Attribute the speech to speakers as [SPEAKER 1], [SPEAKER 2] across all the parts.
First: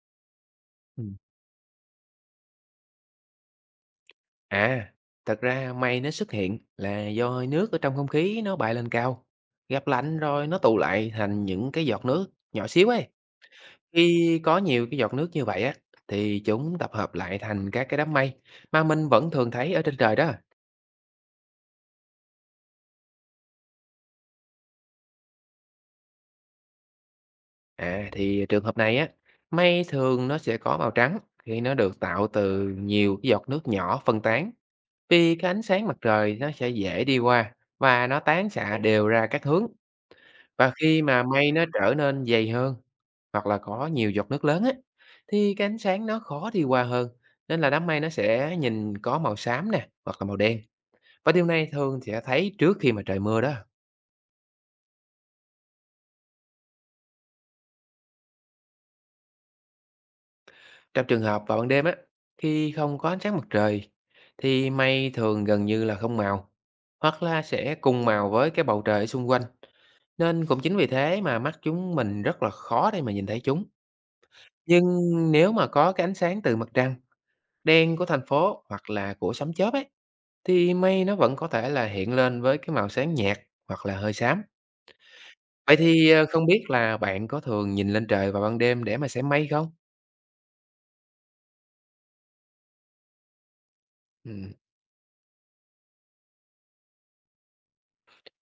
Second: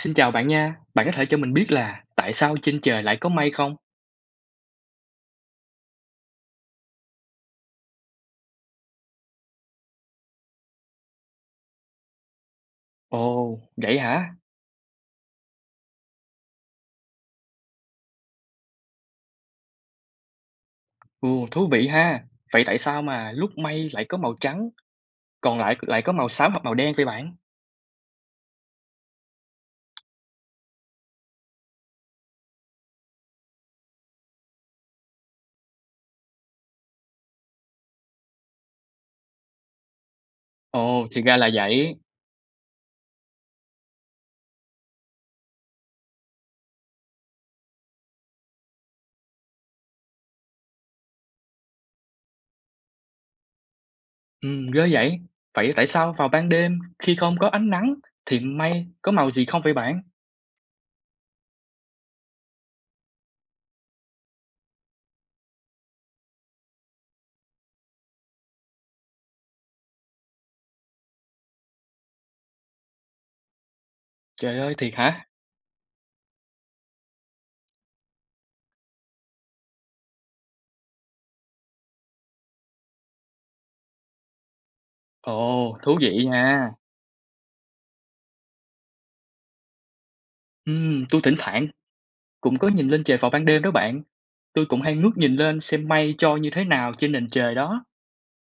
[SPEAKER 1] Xin chào bạn nha, bạn có
[SPEAKER 2] Ừm.
[SPEAKER 1] thể cho mình biết là tại sao trên trời lại có mây không?
[SPEAKER 2] À, thật ra mây nó xuất hiện là do hơi nước ở trong không khí nó bay lên cao, gặp lạnh rồi nó tụ lại thành những cái giọt nước nhỏ xíu ấy.
[SPEAKER 1] Ồ, vậy hả?
[SPEAKER 2] Khi có nhiều cái giọt nước như vậy á, thì chúng tập hợp lại thành các cái đám mây mà mình vẫn thường thấy ở trên trời đó.
[SPEAKER 1] Ồ, thú vị ha. Vậy tại sao mà lúc mây lại có màu trắng, còn lại lại có màu xám hoặc màu đen vậy bạn?
[SPEAKER 2] À, thì trường hợp này á, mây thường nó sẽ có màu trắng khi nó được tạo từ nhiều cái giọt nước nhỏ phân tán, vì cái ánh sáng mặt trời nó sẽ dễ đi qua và nó tán xạ đều ra các hướng. Và khi
[SPEAKER 1] Ồ,
[SPEAKER 2] mà
[SPEAKER 1] thì ra là
[SPEAKER 2] mây nó trở
[SPEAKER 1] vậy.
[SPEAKER 2] nên dày hơn, hoặc là có nhiều giọt nước lớn á, thì cái ánh sáng nó khó đi qua hơn, nên là đám mây nó sẽ nhìn có màu xám nè, hoặc là màu đen. Và điều này thường sẽ thấy trước khi mà trời mưa đó.
[SPEAKER 1] Ừ, ghê vậy. Vậy tại sao vào ban đêm khi không có ánh nắng thì mây có màu gì không vậy bạn?
[SPEAKER 2] Trong trường hợp vào ban đêm á, khi không có ánh sáng mặt trời, thì mây thường gần như là không màu, hoặc là sẽ cùng màu với cái bầu trời ở xung quanh. Nên cũng chính vì thế mà mắt chúng mình rất là khó để mà nhìn thấy chúng.
[SPEAKER 1] Trời ơi,
[SPEAKER 2] Nhưng
[SPEAKER 1] thiệt hả?
[SPEAKER 2] nếu mà có cái ánh sáng từ mặt trăng đen của thành phố hoặc là của sấm chớp ấy, thì mây nó vẫn có thể là hiện lên với cái màu sáng nhạt hoặc là hơi xám. Vậy
[SPEAKER 1] Ồ, thú
[SPEAKER 2] thì
[SPEAKER 1] vị
[SPEAKER 2] không biết
[SPEAKER 1] nha.
[SPEAKER 2] là bạn có thường nhìn lên trời vào ban đêm để mà xem mây không?
[SPEAKER 1] Tôi thỉnh thoảng cũng có nhìn lên trời vào ban đêm đó bạn.
[SPEAKER 2] Ừ.
[SPEAKER 1] Tôi cũng hay ngước nhìn lên xem mây trôi như thế nào trên nền trời đó.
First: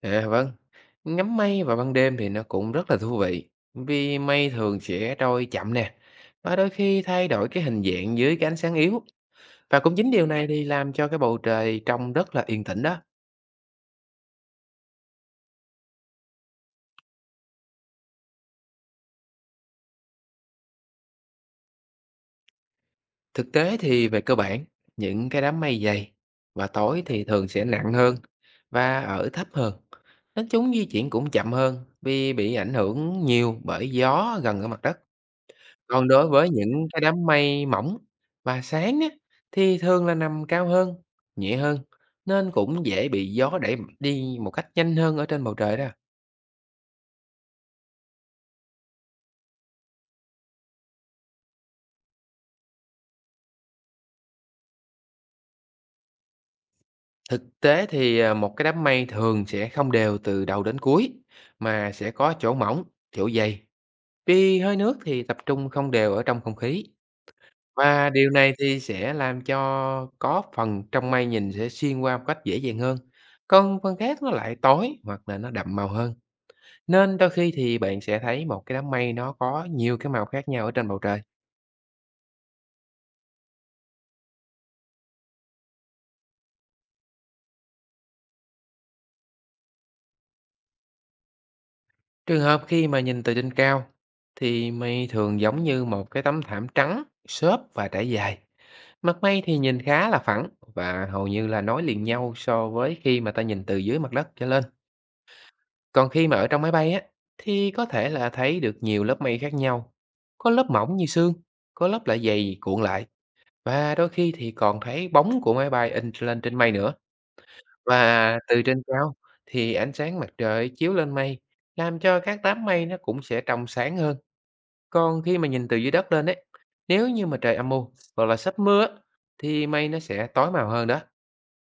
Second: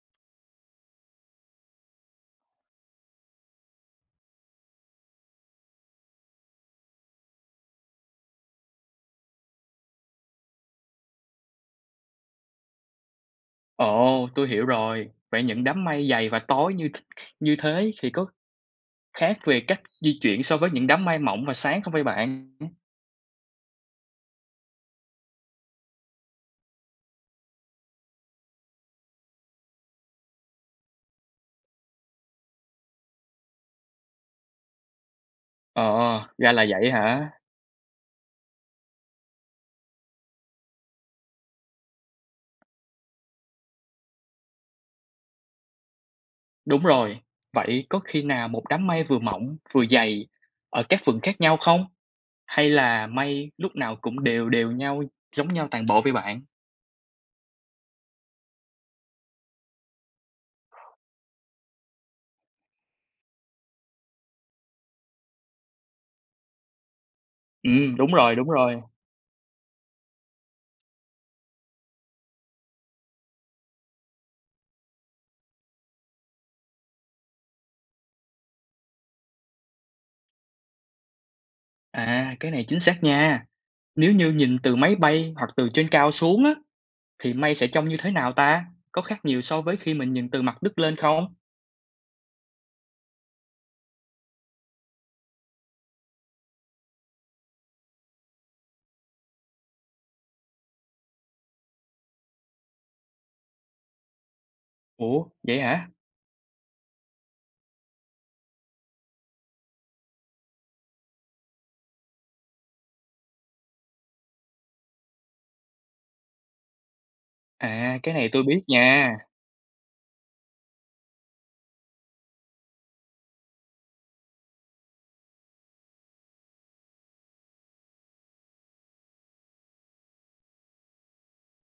[SPEAKER 2] À vâng, ngắm mây vào ban đêm thì nó cũng rất là thú vị, vì mây thường sẽ trôi chậm nè, và đôi khi thay đổi cái hình dạng dưới cái ánh sáng yếu. Và cũng chính điều này thì làm cho cái bầu trời trông rất là yên tĩnh đó.
[SPEAKER 1] Ồ, tôi hiểu rồi. Vậy những đám mây dày và tối như thế thì có khác về cách di chuyển so với những đám mây mỏng và sáng không vậy bạn?
[SPEAKER 2] Thực tế thì về cơ bản, những cái đám mây dày và tối thì thường sẽ nặng hơn và ở thấp hơn. Nên chúng di chuyển cũng chậm hơn vì bị ảnh hưởng nhiều bởi gió gần ở mặt đất.
[SPEAKER 1] Ờ,
[SPEAKER 2] Còn đối với
[SPEAKER 1] ra là
[SPEAKER 2] những
[SPEAKER 1] vậy
[SPEAKER 2] cái đám
[SPEAKER 1] hả?
[SPEAKER 2] mây mỏng và sáng á, thì thường là nằm cao hơn, nhẹ hơn, nên cũng dễ bị gió đẩy đi một cách nhanh hơn ở trên bầu trời đó.
[SPEAKER 1] Đúng rồi. Vậy có khi nào một đám mây vừa mỏng vừa dày ở các vùng khác nhau không? Hay là mây lúc nào cũng đều đều nhau, giống nhau toàn bộ vậy bạn?
[SPEAKER 2] Thực tế thì một cái đám mây thường sẽ không đều từ đầu đến cuối, mà sẽ có chỗ mỏng, chỗ dày. Vì hơi nước thì tập trung không đều ở trong không khí,
[SPEAKER 1] Ừ,
[SPEAKER 2] và
[SPEAKER 1] đúng
[SPEAKER 2] điều
[SPEAKER 1] rồi, đúng
[SPEAKER 2] này thì
[SPEAKER 1] rồi.
[SPEAKER 2] sẽ làm cho có phần trong mây nhìn sẽ xuyên qua một cách dễ dàng hơn. Còn phần khác nó lại tối hoặc là nó đậm màu hơn. Nên đôi khi thì bạn sẽ thấy một cái đám mây nó có nhiều cái màu khác nhau ở trên bầu trời.
[SPEAKER 1] À, cái này chính xác nha. Nếu như nhìn từ máy bay hoặc từ trên cao xuống á, thì mây sẽ trông như thế nào ta? Có khác nhiều so với khi mình nhìn từ mặt đất lên không?
[SPEAKER 2] Trường hợp khi mà nhìn từ trên cao thì mây thường giống như một cái tấm thảm trắng, xốp và trải dài. Mặt mây thì nhìn khá là phẳng và hầu như là nối liền nhau so với khi mà ta nhìn từ dưới mặt đất trở lên.
[SPEAKER 1] Ủa, vậy hả?
[SPEAKER 2] Còn khi mà ở trong máy bay á, thì có thể là thấy được nhiều lớp mây khác nhau. Có lớp mỏng như sương, có lớp lại dày cuộn lại, và đôi khi thì còn thấy bóng của máy bay in lên trên mây nữa.
[SPEAKER 1] À, cái này
[SPEAKER 2] Và
[SPEAKER 1] tôi
[SPEAKER 2] từ
[SPEAKER 1] biết
[SPEAKER 2] trên cao
[SPEAKER 1] nha.
[SPEAKER 2] thì ánh sáng mặt trời chiếu lên mây, làm cho các đám mây nó cũng sẽ trong sáng hơn. Còn khi mà nhìn từ dưới đất lên ấy, nếu như mà trời âm u hoặc là sắp mưa á, thì mây nó sẽ tối màu hơn đó.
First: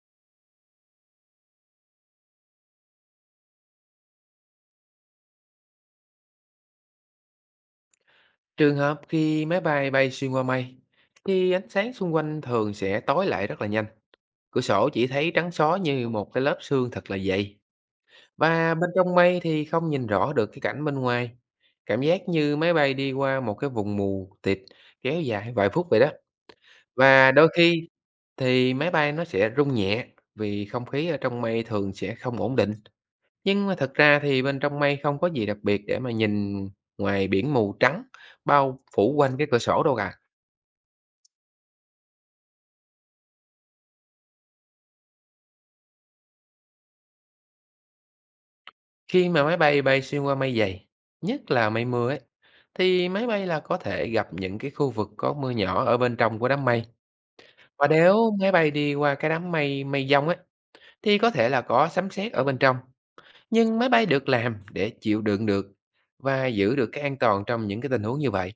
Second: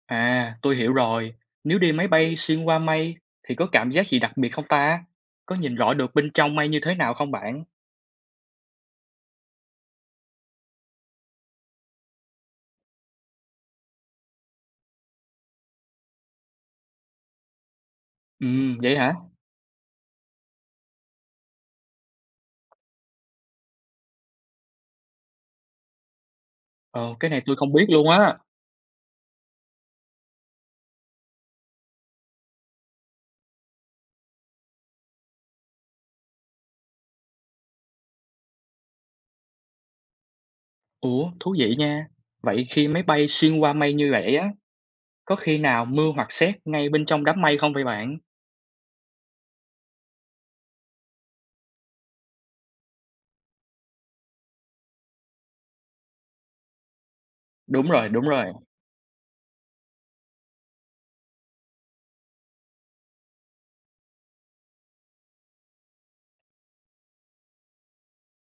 [SPEAKER 1] À, tôi hiểu rồi. Nếu đi máy bay xuyên qua mây thì có cảm giác gì đặc biệt không ta? Có nhìn rõ được bên trong mây như thế nào không bạn?
[SPEAKER 2] Trường hợp khi máy bay bay xuyên qua mây thì ánh sáng xung quanh thường sẽ tối lại rất là nhanh. Cửa sổ chỉ thấy trắng xóa như một cái lớp sương thật là dày,
[SPEAKER 1] Ừ,
[SPEAKER 2] và bên
[SPEAKER 1] vậy hả?
[SPEAKER 2] trong mây thì không nhìn rõ được cái cảnh bên ngoài. Cảm giác như máy bay đi qua một cái vùng mù tịt kéo dài vài phút vậy đó.
[SPEAKER 1] Ờ, cái
[SPEAKER 2] Và
[SPEAKER 1] này
[SPEAKER 2] đôi
[SPEAKER 1] tôi không biết
[SPEAKER 2] khi
[SPEAKER 1] luôn á.
[SPEAKER 2] thì máy bay nó sẽ rung nhẹ vì không khí ở trong mây thường sẽ không ổn định. Nhưng mà thật ra thì bên trong mây không có gì đặc biệt để mà nhìn ngoài biển mù trắng bao phủ quanh cái cửa sổ đâu cả.
[SPEAKER 1] Ủa, thú vị nha. Vậy khi máy bay xuyên qua mây như vậy á, có khi nào mưa hoặc sét ngay bên trong đám mây không vậy bạn?
[SPEAKER 2] Khi mà máy bay bay xuyên qua mây dày, nhất là mây mưa ấy, thì máy bay là có thể gặp những cái khu vực có mưa nhỏ ở bên trong của đám mây. Và
[SPEAKER 1] Đúng rồi,
[SPEAKER 2] nếu
[SPEAKER 1] đúng rồi.
[SPEAKER 2] máy bay đi qua cái đám mây mây giông ấy, thì có thể là có sấm sét ở bên trong. Nhưng máy bay được làm để chịu đựng được và giữ được cái an toàn trong những cái tình huống như vậy.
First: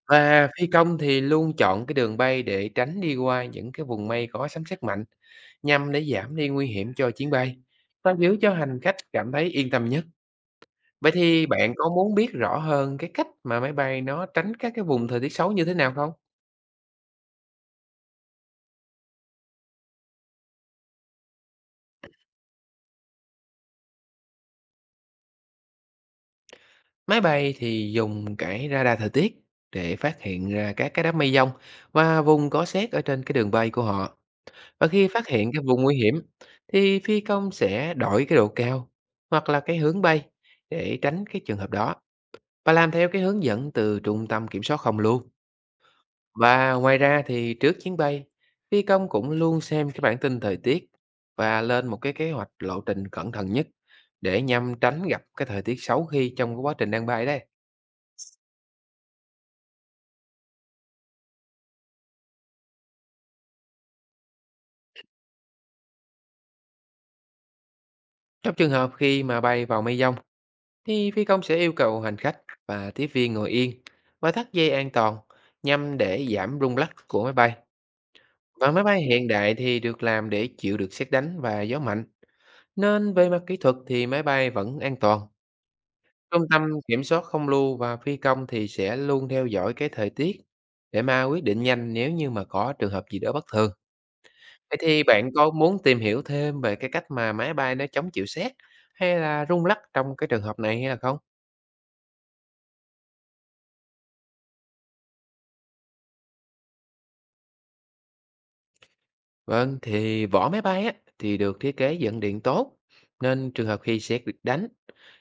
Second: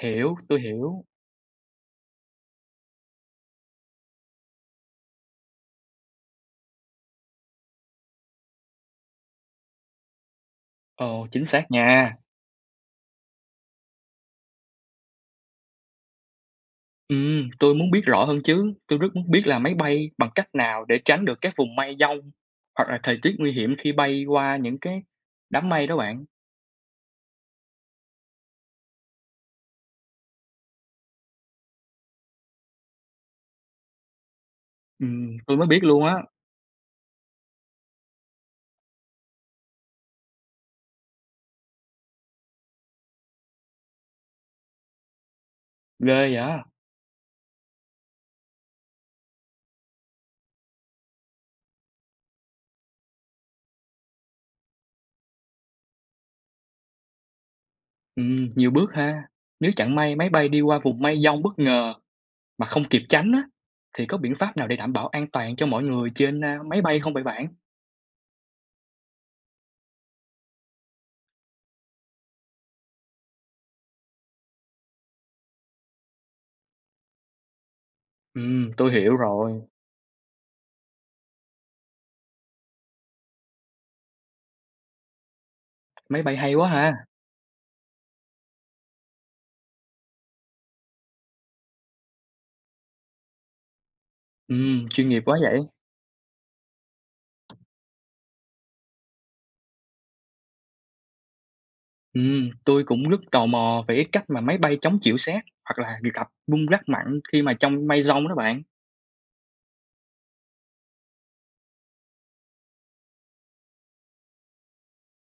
[SPEAKER 1] Hiểu,
[SPEAKER 2] Và
[SPEAKER 1] tôi
[SPEAKER 2] phi công
[SPEAKER 1] hiểu.
[SPEAKER 2] thì luôn chọn cái đường bay để tránh đi qua những cái vùng mây có sấm sét mạnh, nhằm để giảm đi nguy hiểm cho chuyến bay và giữ cho hành khách cảm thấy yên tâm nhất. Vậy
[SPEAKER 1] Ồ,
[SPEAKER 2] thì
[SPEAKER 1] chính xác
[SPEAKER 2] bạn có muốn
[SPEAKER 1] nha.
[SPEAKER 2] biết rõ hơn cái cách mà máy bay nó tránh các cái vùng thời tiết xấu như thế nào không?
[SPEAKER 1] Tôi muốn biết rõ hơn chứ, tôi rất muốn biết là máy bay bằng cách nào để tránh được các vùng mây dông hoặc là thời tiết nguy hiểm khi bay qua những cái đám mây đó bạn.
[SPEAKER 2] Máy bay thì dùng cái radar thời tiết để phát hiện ra các cái đám mây giông và vùng có sét ở trên cái đường bay của họ. Và khi phát hiện
[SPEAKER 1] Tôi
[SPEAKER 2] cái
[SPEAKER 1] mới
[SPEAKER 2] vùng
[SPEAKER 1] biết
[SPEAKER 2] nguy
[SPEAKER 1] luôn á,
[SPEAKER 2] hiểm thì phi công sẽ đổi cái độ cao hoặc là cái hướng bay để tránh cái trường hợp đó, và làm theo cái hướng dẫn từ trung tâm kiểm soát không luôn.
[SPEAKER 1] ghê vậy.
[SPEAKER 2] Và ngoài ra thì trước chuyến bay, phi công cũng luôn xem cái bản tin thời tiết và lên một cái kế hoạch lộ trình cẩn thận nhất để nhằm tránh gặp cái thời tiết xấu khi trong cái quá trình đang bay đấy.
[SPEAKER 1] Nhiều bước ha. Nếu chẳng may máy bay đi qua vùng mây dông bất ngờ mà không kịp tránh á, thì có biện pháp nào để đảm bảo an toàn cho mọi người trên máy bay không vậy bạn?
[SPEAKER 2] Trong trường hợp khi mà bay vào mây giông thì phi công sẽ yêu cầu hành khách và tiếp viên ngồi yên và thắt dây an toàn, nhằm để giảm rung lắc của máy bay. Và máy
[SPEAKER 1] Tôi
[SPEAKER 2] bay
[SPEAKER 1] hiểu
[SPEAKER 2] hiện đại
[SPEAKER 1] rồi,
[SPEAKER 2] thì được làm để chịu được sét đánh và gió mạnh, nên về mặt kỹ thuật thì máy bay vẫn an toàn.
[SPEAKER 1] máy bay
[SPEAKER 2] Trung
[SPEAKER 1] hay
[SPEAKER 2] tâm
[SPEAKER 1] quá
[SPEAKER 2] kiểm
[SPEAKER 1] ha.
[SPEAKER 2] soát không lưu và phi công thì sẽ luôn theo dõi cái thời tiết để mà quyết định nhanh nếu như mà có trường hợp gì đó bất thường. Vậy thì
[SPEAKER 1] Chuyên nghiệp
[SPEAKER 2] bạn
[SPEAKER 1] quá
[SPEAKER 2] có
[SPEAKER 1] vậy.
[SPEAKER 2] muốn tìm hiểu thêm về cái cách mà máy bay nó chống chịu sét hay là rung lắc trong cái trường hợp này hay là không?
[SPEAKER 1] Tôi cũng rất tò mò về cái cách mà máy bay chống chịu sét hoặc là gặp rung lắc mạnh khi mà trong mây giông đó bạn.
[SPEAKER 2] Vâng, thì vỏ máy bay á, thì được thiết kế dẫn điện tốt, nên trường hợp khi sét bị đánh,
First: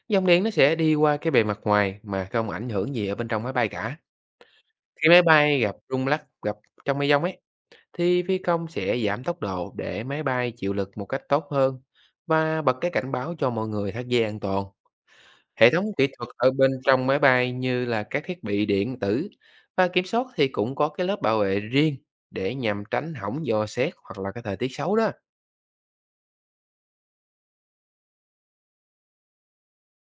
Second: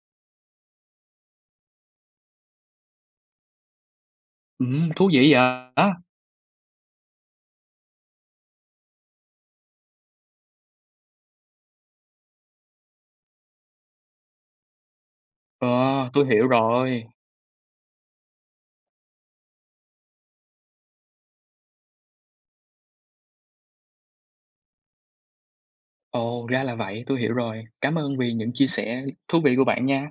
[SPEAKER 2] dòng điện nó sẽ đi qua cái bề mặt ngoài mà không ảnh hưởng gì ở bên trong máy bay cả. Khi
[SPEAKER 1] Thú
[SPEAKER 2] máy
[SPEAKER 1] vị vậy.
[SPEAKER 2] bay gặp rung lắc trong mây giông ấy thì phi công sẽ giảm tốc độ để máy bay chịu lực một cách tốt hơn, và bật cái cảnh báo cho mọi người thắt dây an toàn.
[SPEAKER 1] Ờ,
[SPEAKER 2] Hệ thống kỹ
[SPEAKER 1] tôi
[SPEAKER 2] thuật
[SPEAKER 1] hiểu
[SPEAKER 2] ở bên
[SPEAKER 1] rồi.
[SPEAKER 2] trong máy bay như là các thiết bị điện tử và kiểm soát thì cũng có cái lớp bảo vệ riêng để nhằm tránh hỏng do sét hoặc là cái thời tiết xấu đó.
[SPEAKER 1] Ồ, ra là vậy, tôi hiểu rồi. Cảm ơn vì những chia sẻ thú vị của bạn nha.